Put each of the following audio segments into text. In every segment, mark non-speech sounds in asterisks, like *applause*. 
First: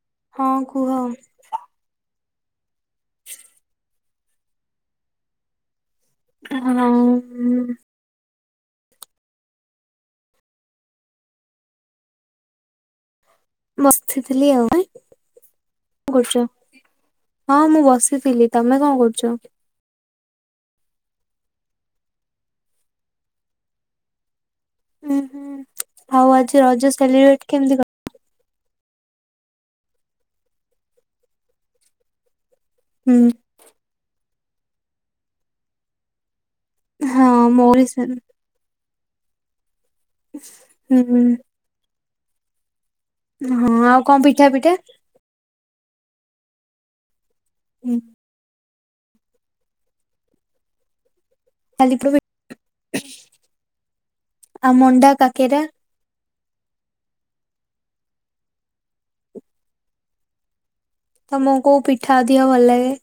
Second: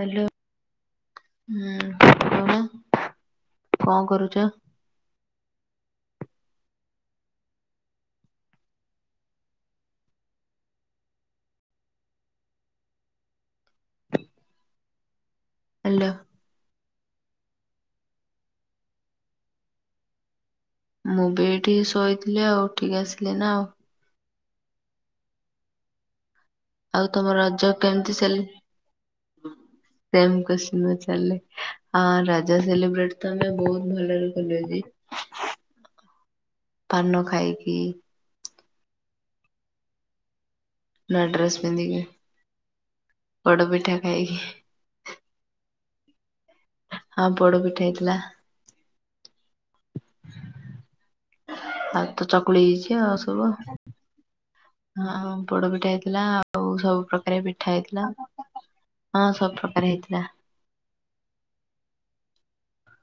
Hello. ହଁ କୁହ। ହୁଁ *inaudible* *unintelligible* କଣ କରୁଛ। *unintelligible* ମସ୍ତିଥିଲି ଆଉ। ହାଲୋ। *inaudible* ହଁ ମୁଁ ବସିଥିଲି ତମେ କଣ କରୁଚ? ମୁଁ ବି ଏଇଠି ଶୋଇଥିଲି ଆଉ ଉଠିକି ଆସିଲି ଏଇନା ଆଉ। ଉ ହୁଁ ଆଉ ଆଜି ରଜ ଆଉ ତମ ସେଲିବ୍ରେଟ ରଜ କ କେମିତି ସେଲି ହଁ ସେମ କୋଶ୍ଚିନ୍ ପଚାରିଲି ରଜ ସେଲ୍ ବ୍ରେ ହୁଁ ବ୍ରେଡ ଆମେ ବହୁତ ଭଲରେ କଲୁ ଆଜି। ପାନ ହଁ ଖାଇକି ମୋରି ସେ ଇଶ ନୂଆ ଡ୍ରେସ ପିନ୍ଧିକି, ପଡ ହଁ ଆଉ ପିଠା କଣ ଖାଇକି। ପିଠା ହଁ ପୋଡ ପିଠା ହୁଁ ହେଇଥିଲା। ଖାଲି ଆଉ ପି ତ ଚକୁଳି ହେଇଛି ଆଉ ସବୁ। ଆଉ ମଣ୍ଡା ହଁ ହଁ କାକେରା ପୋଡପିଠା ହେଇଥିଲା। ଆଉ ସବୁ ପ୍ରକାର ପିଠା ହେଇଥିଲା ହଁ ସବୁପକାର ହେଇଥିଲା। ତମକୁ କୋଉ ପିଠା ଅଧିକ ଭଲ ଲାଗେ।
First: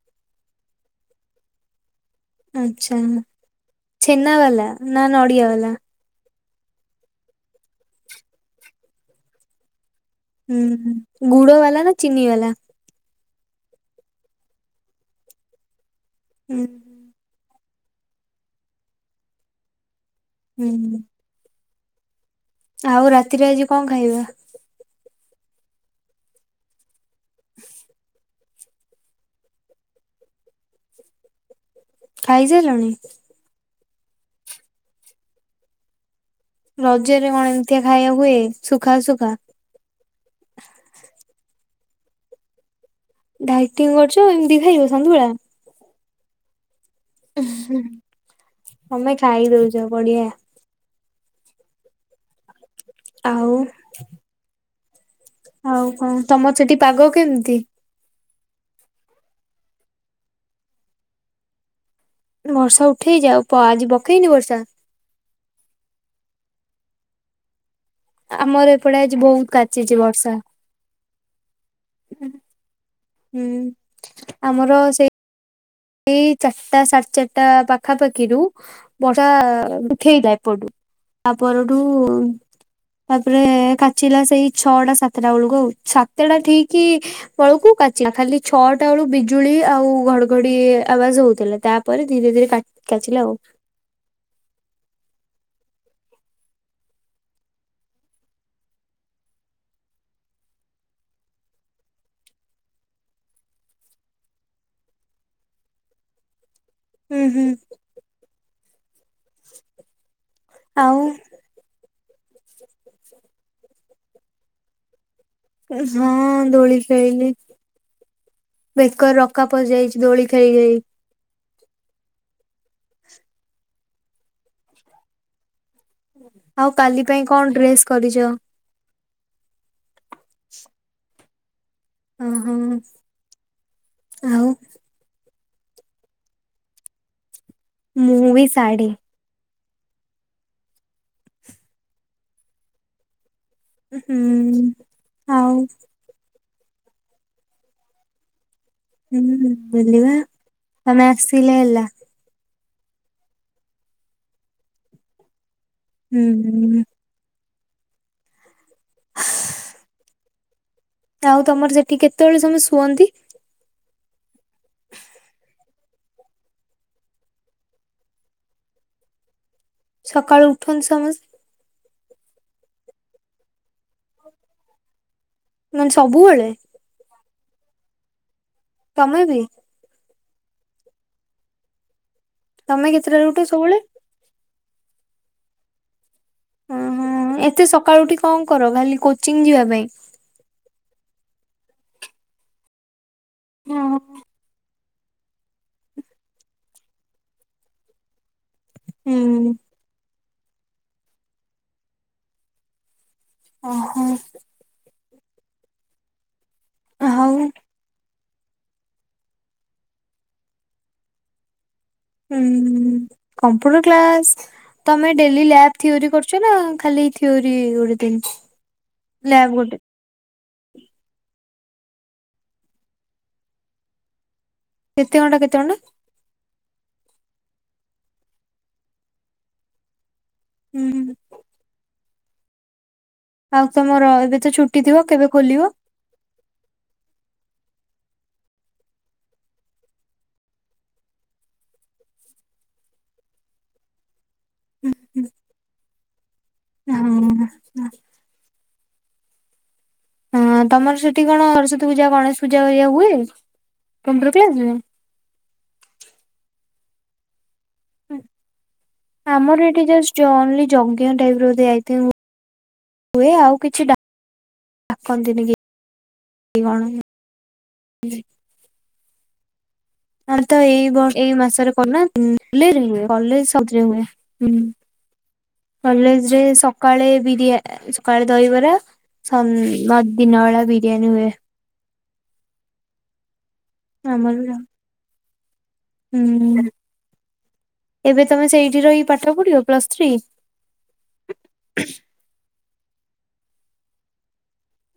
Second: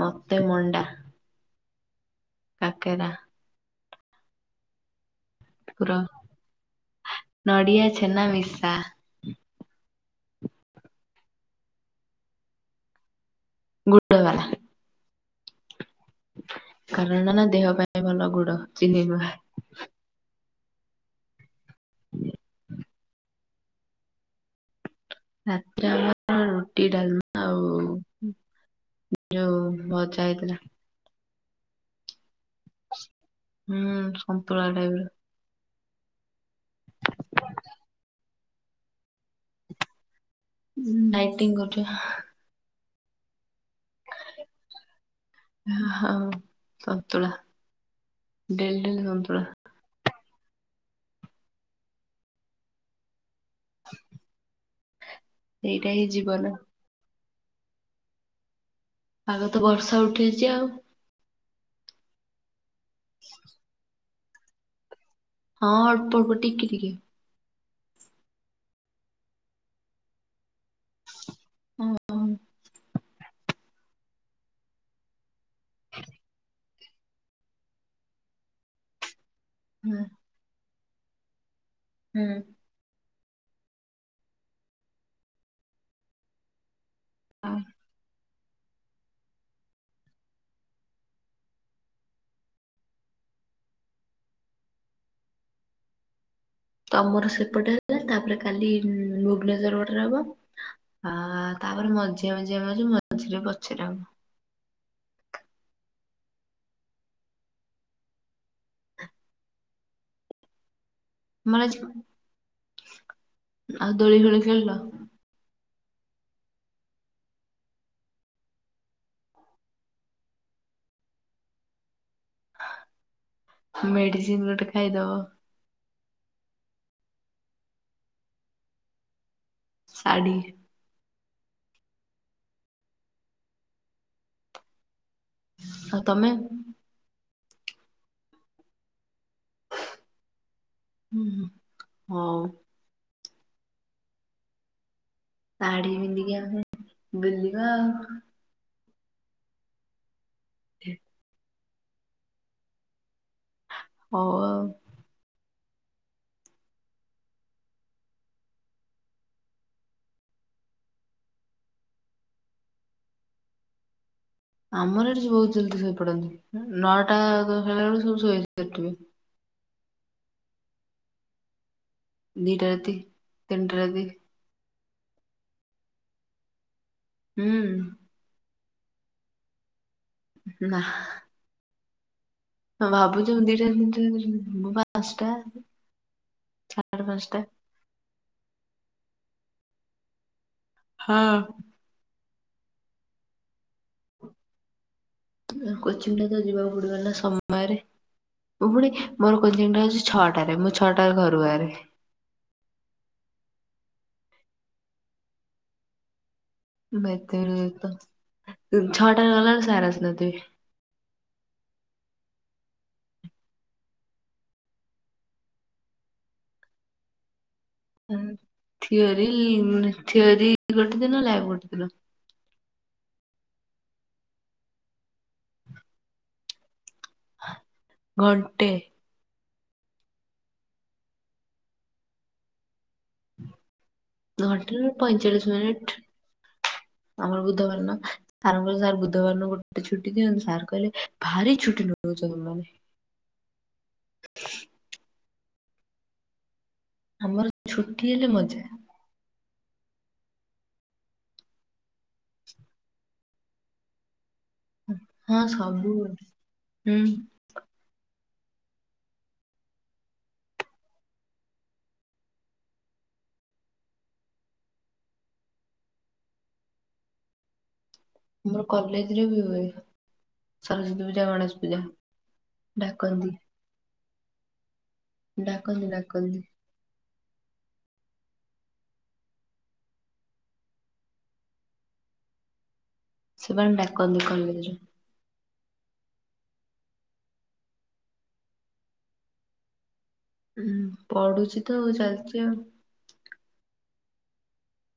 ମତେ ମଣ୍ଡା। ଆଚ୍ଛା କାକେରା ଛେନା ବାଲା ନା ନଡ଼ିଆ ବାଲା। ପ୍ର ନଡିଆ ଛେନା ମିସା ହୁଁ ଗୁଡ ବାଲା ନା ଚିନି ବାଲା। ଗୁଡ଼ ବାଲା। ହୁଁ କାରଣ ନା ଦେହ ପାଇଁ ଭଲ ଗୁଡ ଚିନହ୍ନି ନୁଆଁ। ହୁଁ ଆଉ ରାତିରେ ଆଜି କଣ ଖାଇବ। ରାତିରେ ଆମର ରୁଟି ଡାଲମା ଆଉ ଯୋଉ ଭଜା ହେଇଥିଲା। ଖାଇସାଇଲଣି। ହୁଁ ସନ୍ତୁଳା ଟାଇପ ର। ରଜରେ କଣ ଏମିତିଆ ଖାଇବା ହୁଏ ସୁଖା ଶୁଖା। ଡିଇଟିଙ୍ଗ କରୁଛି। ଡାଇଟିଂ କରୁଛ ଏମିତିି ଖାଇବ ସନ୍ତୁଳା। ହଁ ହଁ। ଡେଲି ଡେଲି ତମେ ସନ୍ତୁଳା। ଖାଇ ଦଉଛ ବଢ଼ିଆ। ଆଉ ଆଉ ସେଇଟା ହିଁ କଣ ଜୀବନ ତମର ସେଠି ପାଗ କେମିତି? ପାାଗ ତ ବର୍ଷା ଉଠେଇଛି ଆଉ। ବର୍ଷା ଉଠେଇଛି ଆଉ ପ ଆଜି ପକେଇନି ବର୍ଷା। ହଁ ଅଳ୍ପ ଅଳ୍ପ ଟିକି ଟିକେ। ଆମର ଏପଟେ ଆଜି ବହୁତ କାଚିଛି ବର୍ଷା। ହୁଁ ଆମର ସେଇ ଏଇ ଚାରିଟା ସାଢେ ଚାରିଟା ପାଖାପାଖିରୁ ବର୍ଷା। ହୁଁ ଉଠେଇଥାଏ ଏପଟୁ ତା ପରଠୁ ହୁଁ ତାପରେ କାଚିଲା ସେଇ ଛଅଟା ସାତଟା ବେଳକୁ ଆଉ ସାତ ଟା ଠିକ ବଳକୁ କାଚ। ଚି ଛଟା ଛଅଟା ବେଳ ବିଜୁଳି ଆଉ ଘଡଘଡି। ବି ଆବାଜ ହଉଥିଲା ତାପରେ ଧୀରେ ଧୀରେ କା କାଚିଲା ଆଉ। ଆମର ସେପଟେ ହେଲା ତାପରେ କାଲି ଭୁବନେଶ୍ଵର ପଟେ ରହିବ। ଆହା ତାପରେ ମଝି ମଝିରେ ମଝି ମଝିରେ ପଛରେ ହବ। ହୁଁ ହୁଁ। ଆଉ। ମା ଝିଅ ଆଉ ଦୋଳି ଖୋଳି ଖେଳିଲ। ଉଉଁ ହଁ ଦୋଳି ଖେଳିଲି। ବେକରେ ରକା ପଶଯାଇଛି ଦୋଳି ଖେଳି ଖେଳି। *inaudible* ମେଡିସିନ ଗୋଟେ ଖାଇଦବ। ଆଉ କାଲି ପାଇଁ କଣ ଡ୍ରେସ୍ କରିଛ। ସାଢ଼ି। ଓ ହ ଆଉ। ଆଉ ତମେ। ମୁଭି ଶାଢ଼ୀ। *inaudible* ଉଉଁ ହଁ। ହୁଁ ଆଉ ଶାଢ ପିନ୍ଧିକି ଆମେ ବୁଲିବା ଆଉ। ହୁଁ ବଲିବା ତମେ ଆସିଲେ ହେଲା। ହଉ ଆଉ ହୁଁ ହୁଁ। *inaudible* ଆଉ ତମର ସେଠି କେତେବେଳେ ସବୁ ଶୁଅନ୍ତି। ଆମର ଏଠି ସବୁ ବହୁତ ଜଲଦି ଶୋଇପଡନ୍ତି ନଅଟା ହେଲା ବେଳକୁ ସବୁ ଶୋଇାରଥିବେ। ସକାଳୁ ଉଠନ୍ତି ସମସ୍ତେ। ଦିଟା ରାତି ତିନିଟା ରାତି। ମାନେ ସବୁବେଳେ। ହୁଁ ତମେ ବି? ନା ହା ତମେ ଆମେ କେତେଟାରେ ଭାବୁଛୁ ଉଠ ଦିଟା ସବୁବେଳେ? *inaudible* ଉଁ ଉଁ ପାଞ୍ଚଟା ଏତେ ସକାଳୁ ଉଠି କଣ କର ଖାଲି କୋଚିଂ ଯିବା ପାଇଁ। ହଁ। ହଁ। ଆ କୋଚିଂ ଟା ତ ଯିବାକୁ ପଡିବ ନା ସମୟରେ ମୁଁ ପୁଣି ମୋର ହୁଁ କୋଚିଂ ଟା ଛଅଟାରେ ମୁଁ ଛଅଟାରେ ଘରୁ ବାହାରେ। ଓହୋ। *inaudible* ଆଉ ଛଅଟା ରେ ଗଲାବେଳେ ସାର ଆସିନଥିବା।। ହୁଁ କମ୍ପ୍ୟୁଟର କ୍ଲାସ୍। ତମେ ଡେଲି ଲାବ୍ ଥିଓରି କରୁଛ ନା, ଖାଲି ଥିଓରି ଗୁ ଥିଓରି, ଥିଓରି ଗୋଟେ ଦିନ। ଲ୍ୟାବ ଗୋଟେ ଦିନ। କେତେ ଘଣ୍ଟା? କେତେ ଘଣ୍ଟା? ଘଣ୍ଟେ। ହୁଁ *inaudible* ଆଉ ତମର ଏବେ ତ ଘଣ୍ଟେ ଛୁଟି ନୁହଁ ଥିବ। କେବେ ପଇଁଚାଳିଶ ଖୋଲିବ? ମିନିଟ୍ ଆମର ବୁଧବାର ଦିନ। ସାର୍ ଙ୍କୁ କହିଲୁ ସାର୍ ବୁଧବାର ଦିନ ଗୋଟେ ଛୁଟି ଦିଅନ୍ତୁ। ସାର୍ କହିଲେ ଭାରି ଛୁଟି ନଉଛ ତମେ ମାନେ। ହୁଁ ହୁଁ ଆମର ଛୁଟି ହେଲେ ମଜା। ହଁ, ତମର ସେଠି କଣ ସରସ୍ଵତୀ ପୂଜା, ଗଣେଶ ପୂଜା ଇଆ ହୁଏ? କମ୍ପ୍ୟୁଟର କ୍ଲାସ୍ ରେ ହଁ ସବୁବେଳେ ହୁଁ ହଁ ଆମର ଏଠି ଜଷ୍ଟ ଓର୍ଲି ଯଜ୍ଞ ଟାଇପ ର ଦିଆ ହୁଏ। ଆଉ କିଛି ଡାକନ୍ତିନି କି। ଣ *unintelligible* ମୋର କଲେଜ ରେ ବି ହୁଏ। ହ ତ ଏଇ ସରସ୍ଵତୀ ବ ପୂଜା ଏଇ ଗଣେଶ ମାସରେ ପୂଜା କରୁ ନାହାନ୍ତି ଡାକନ୍ତି କଲେଜରେ ହୁଏ। ହୁଁ ଡାକନ୍ତିି, କଲେଜରେ ଡାକନ୍ତି। ସକାଳେ ବିରିୟ। ସକାଳେ ଦହିବରା। ସଂ ଦିନ ବଳା ବିରିୟାନୀ ହୁଏ। ସେମାନେ ଡାକନ୍ତି ଆମର କଲେଜରେ। ହୁଁ ଏବେ ତମେ ସେଇଠି ରହି ପାଠ ପଢିବ? Plus three. ଉଁ ପଢୁଛିତ ଆଉ ଚାଲିଚି ଆଉ।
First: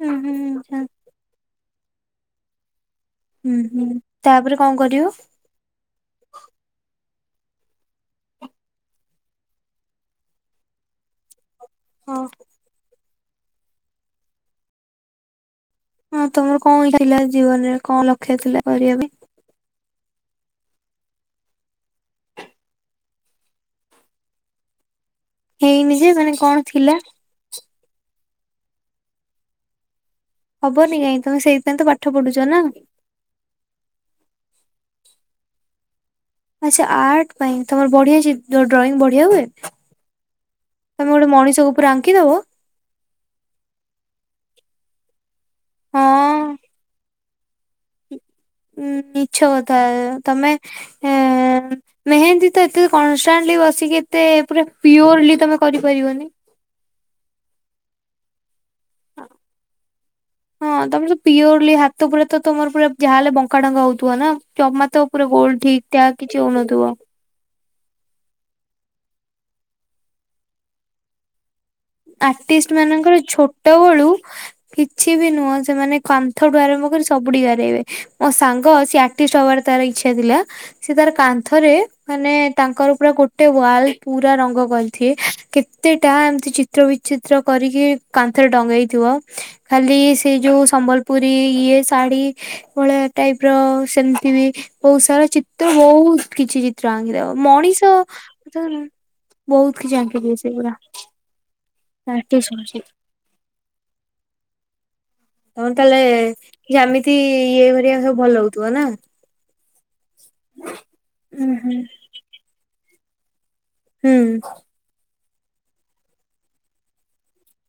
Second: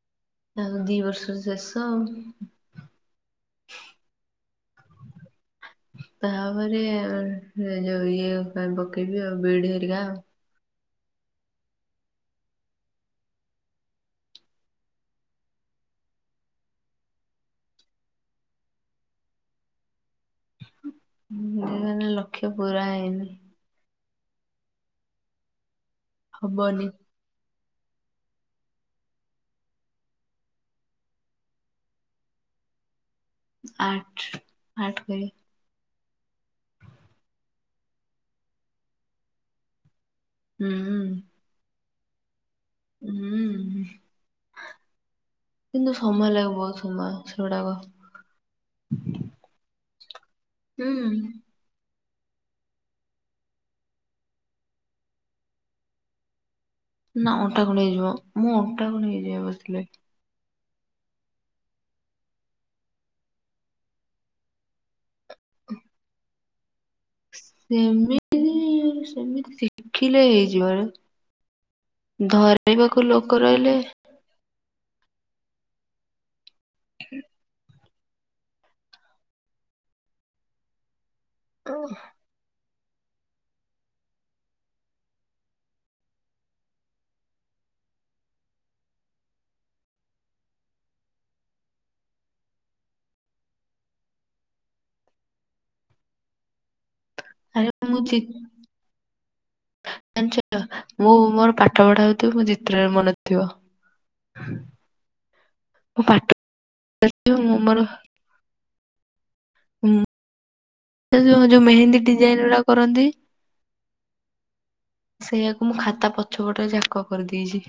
ହୁଁ ଆଉ ହୁଁ ଦି ବର୍ଷରେ ଶେଷ ଆଉ। ହୁଁ, ହୁଁ। ତାପରେ କଣ କରିବ? ତାପରେ ଯୋଉ ଇଏ ପକେଇବି ଆଉ। ବିଇଡି ହେରିକା ଆଉ। ଓ ହଁ ତମର କଣ ଥିଲା ଜୀବନ ରେ? କଣ ଲକ୍ଷ୍ୟ ଥିଲା କରିବା ପାଇଁ? ଜୀବନ ର ଲକ୍ଷ୍ୟ ପୁରା ହେଇନି। ହେଇନି ଯେ, ମାନେ କଣ ହବନି ଥିଲା ହବନି କାଇଁ ତମେ ସେଥିପାଇଁ ତ ପାଠ ପଢୁଛ ନା। ଆର୍ଟ, ଆର୍ଟ ପାଇଁ ଆଚଛା ଆର୍ଟ ପାଇଁ। ତମର ବଢିଆ ଛି ଡ୍ରଇଂ ବଢିଆ ହୁଏ? ହୁଁ ତମେ ଗୋଟେ ମଣିଷକୁ ଉପରେ ଆଙ୍କିଦବ? ହୁଁ କିନ୍ତୁ ହଁ ସମୟ ଲାଗିବ ବହୁତ ସମୟ ସେଗୁଡାକ। ଉଁ ମିଛକଥା ତମେ ହୁଁ ଏ ମେହେନ୍ଦୀ ତ ଏତେ କନଷ୍ଟାଣ୍ଟଲି ବସିକି ଏତେ ପୁରା ପିଓରଲି ତମେ କରିପାରିବନି। ନା ଅଣ୍ଟା କଣ ହେଇଯିବ। ମୁଁ ଅଣ୍ଟା କଣ ହେଇଯିବି ବସିଲେ। ହଁ। ହଁ ତମେ ତ ପିଓରଲି ହାତ ପୁରା ତ ତମର ପୁରା ଯାହା ହେଲେ ବଙ୍କା ଡଙ୍କା ହଉଥିବ ନା। ଜମା ତ ପୁରା ଗୋଲ ଠିକ୍ ଠାକ୍ କିଛି ହଉନଥିବ। ସେମିତି ସେମିତି ଶିଖିଲେ ହେଇଯିବ ରେ। ଆର୍ଟିଷ୍ଟ ମାନଙ୍କର ଲୋକ ରହିଲେ ଛୋଟ ବେଳୁ କିଛି ବି ନୁହଁ ସେମାନେ କାନ୍ଥଠୁ ଆରମ୍ଭ କରି ସବୁଠି ଗାରେଇବେ। ମୋ ସାଙ୍ଗ ସ ଆର୍ଟିଷ୍ଟ ହବାର ତାର ଇଚ୍ଛା ଥିଲା। ସେ ତାର କାନ୍ଥରେ ମାନେ ତାଙ୍କର ପୁରା ଗୋଟେ ୱାଲ ପୁରା ରଙ୍ଗ କରିଦିଏ। କେତେଟା ଏମତି ଚି ତ୍ର ବିଚିତ୍ର କରିକି କାନ୍ଥରେ ଟଙ୍ଗେଇଥିବ। ଖାଲି ସେ ଯୋଉ ସମ୍ବଲପୁରୀ ଇଏ ଶାଢୀ ଭଳିଆ ଟାଇପ ର ସେମତି ବି ବହୁତ ସାରା ଚିତ୍ର ବହୁତ କିଛିି ଚ୍ର ଆଙ୍କିଦବ ଆରେ ମଣିଷ ମୁଁ ଚି ଉଦାହରଣ ବହୁତ କିଛି ଆଙ୍କିଦିଏ ସେଗୁରା। ହଉ ମୋର ପାଠ ପଢା ଭିତରୁ ମୋ ଚିତ୍ରରେ ମନଥିବ। ହଁ ତାହେଲେ ଜ୍ୟାମିତି ମୁଁ ଇଏ ଗରିକା ସବୁ ଭଲ ହଉଥିବ ନା? ହୁଁ ସେ ଉଁ ଯୋଉ ଯୋଉ ହୁଁ। ମେହେନ୍ଦୀ ଡିଜାଇନ ଗୁଡାକ କରନ୍ତି। ହୁଁ। ସେଇଆକୁ ମୁଁ ଖାତା ପଛପଟ ଯାକ କରିଦେଇଛି।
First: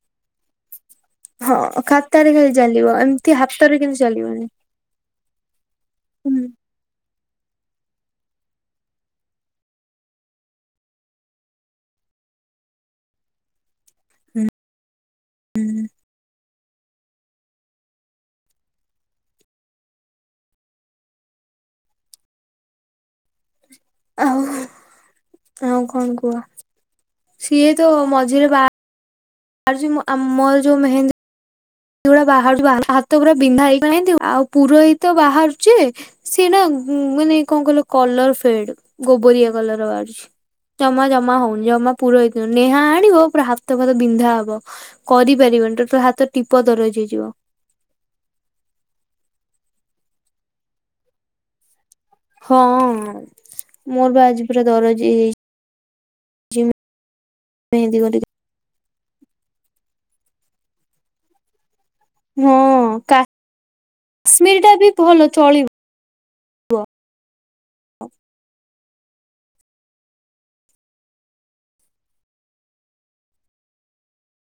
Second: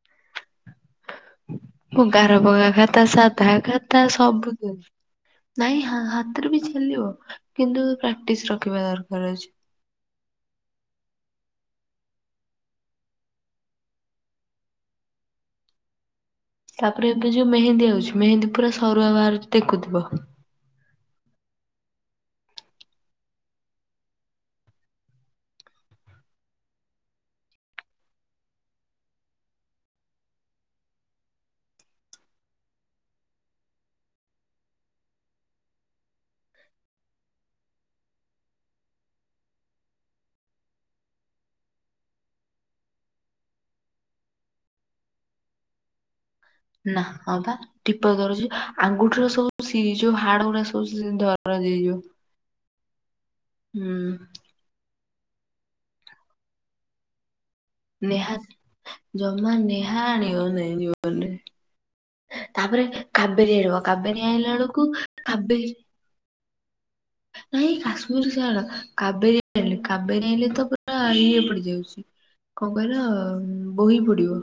*inaudible* ହଁ ମୁଁ ଖାତାରେ ଗାର ଖାଲି ପକା ଚାଲିବ ଖାତା ଏମିତି ସାଧା ହାତରେ କିନ୍ତୁ ଖାତା ଚାଲିବନି। ସବୁ ଥିରେ ନାଇଁ ହୁଁ ହା-ହାତରେ ବି ଚାଲିବ କିନ୍ତୁ ପ୍ରାକ୍ଟିସ ରଖିବା ଦରକାର ଅଛି। ହୁଁ। ତାପରେ ଏବେ ଯୋଉ ମେହେନ୍ଦୀ ଆଉଛି ମେହେନ୍ଦୀ ପୁରା ସରୁଆ ବାହରୁଛି ଦେକୁଥିବ। ଆଉ ଆଉ କଣ କୁହ? ସିଏ ତ ମଝିରେ ବା ଆରୁଛି ମୁଁ ଆମର ଯୋଉ ମେହେନ୍ଦି ଗୁଡା ବାହାରୁଛି ବାହାରୁ ହାତ ପୁରା ବିନ୍ଧା ହେଇଗଲାଣି ଯେମିତି, ଆଉ ପୁରୋହିତ ବାହାରୁଛି ସିଏ ନା ମାନେ କଣ କହିଲ କଲର ଫେଡ୍ ଗୋବରିଆ କଲର ବାହାରୁଛି। ଜମା ଜମା ହଉନି ଜମା ପୁରହିତ ନେହା ଆଣିବ ପୁରା ହାତ ପାତ ବିନ୍ଧା ହବ। କରିପାରିବନି ଟୋଟାଲ ହାତ ଟିପ ଦରଜ ନା ହେଇଯିବ। ହଁ ପା। ଟିପ ଦରଜ ଆଙ୍ଗୁଠିର ସବୁ ସି ଯଉ ହାଡ ଗୁଡା ସବୁ ସେ ଦରଜ ହେଇଯିବ। ହଁ ହୁଁ ମୋର ବା ଆଜି ପୁରା ଦରଜ ହେଇଯାଇଛି। ମେହେନ୍ଦି କରିକି ନେହା ଜମା ନେହା ଆଣିବ ନାହିଁ ଜୀବନରେ। ହଁ ତାପରେ କାବେରୀ ଆଣିବ କାବେରୀ ଆଣିଲା କାଶ୍ମୀର ଟା ବେଳକୁ ବି ଭଲ ଚଳିବ। କାବେରୀ ନାଇଁ କାଶ୍ମୀର ଛାଡ କାବେରୀ ଆଣିଲି କାବେରୀ ଆଣିଲେ ତ ପୁରା ଇଏ ପଡିଯାଉଛି। କଣ କହିଲ ବୋହି ପଡିବ।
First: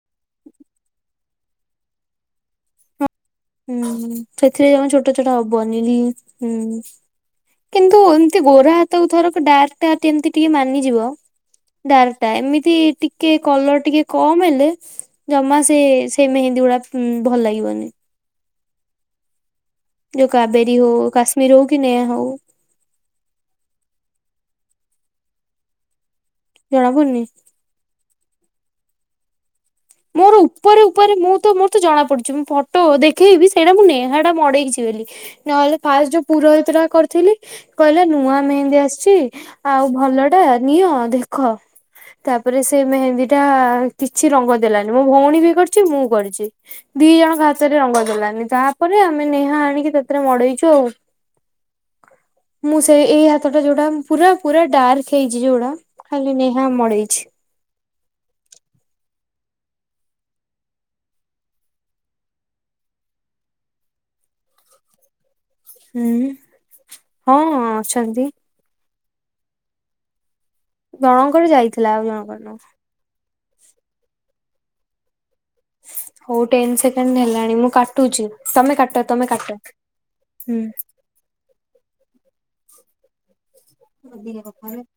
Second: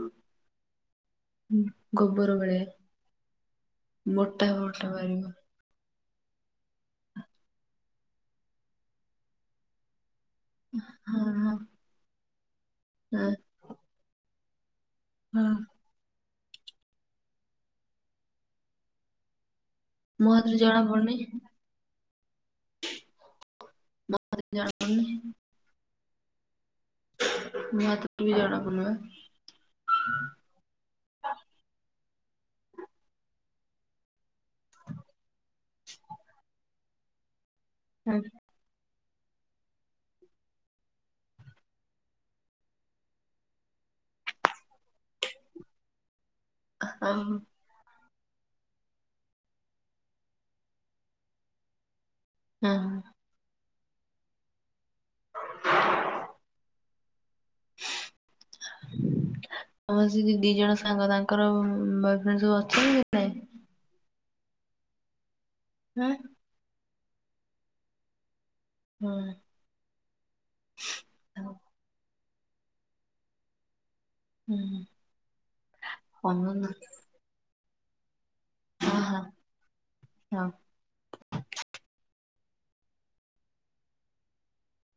ଗୋବର ବେଳେ। ହୁଁ ସେଥିପାଇଁ ଜମା ଛୋଟ ବାହାରିବ। ଛୋଟ ହବ। ବନିଲି ହୁଁ କିନ୍ତୁ ଏମତି ଗୋରା ହାତକୁ ଥରକ ଡାର୍କ ଟା କେମିତି ଟିକେ ମାନିଯିବ ହଁ ହଁ ଡାର୍କ ଟା ଏମିତି ହଁ ଟିକେ କଲର ଟିକେ କମ୍ ହେଲେ ହଁ ଜମା ସେ ସେ ମେହେନ୍ଦୀ ଗୁଡା ଭଲ ଲାଗିବନି। ଯୋଉ ମୋ ହାତରୁ କାବେରୀ ଜଣା ହଉ କାଶ୍ମୀର ହଉ କି ନେହା ହଉ। *unintelligible* ଜଣାପଡୁଛି। ଜଣା ପଡୁନି? ମୋ ହାତ ଟିକେ ବି ଜଣା ପଡୁନି ବା। ମୋର ଉପରେ ଉପରେ ମୁଁ ତ ମୋର ତ ଜଣା ପଡୁଛି ମୁଁ ଫଟୋ ଦେଖେଇବି ସେଇଟା ମୁଁ ନେହା ମଡେଇଛି ବୋଲି ନ ହେଲେ ଫାଷ୍ଟ ଯୋଉ ପୁରୋହିତଟା କରିଥିଲି କହିଲେ ନୂଆ ମେହେନ୍ଦି ଆସିଚି ଆଉ ଭଲଟା ନିଅ ଦେଖ। ତାପରେ ସେଇ ମେହେନ୍ଦୀଟା କିଛି ରଙ୍ଗ ଦେଲାନି ମୁଁ ଭଉଣୀ ବି କରିଛି ମୁଁ କରିଛି ଦି ଓହୋ ଜଣକ ହାତ ସେଠି ରଙ୍ଗ ଦେଲାନି ତାପରେ ଆମେ ନେହା ଆଣିକି ତାଥିରେ ମଡେଇଛୁ ଆଉ ମୁଁ ସେ ହଁ ଏଇ ହାତଟା ଯୋଉଟା ପୁରା ପୁରା ଡାର୍କ ହେଇଛି ଯୋଉଟା ଖାଲି ନେହା ମଡେଇଛି। *inaudible* ତମର ସେ ଦି ଜଣ ସାଙ୍ଗ ତାଙ୍କର ବୟଫ୍ରେଣ୍ଡ ସବୁ ଅଛନ୍ତି ନାଇଁ? ହୁଁ ହଁ ହଁ ଅଛନ୍ତି। ହୁଁ। ଜଣଙ୍କର ଯାଇଥିଲା ଆଉ ଜଣଙ୍କର ନୁହଁ। ହୁଁ ହୁଁ। ହଉ ଟେନ ସେକେଣ୍ଡ ହେଲାଣି ମୁଁ କାଟୁଛି? ତମେ ହଁ କାଟ ହଁ ତମେ କାଟ ହଁ। ହୁଁ। ଅଦିନିଆ କଥା ଗୁଡ଼ା।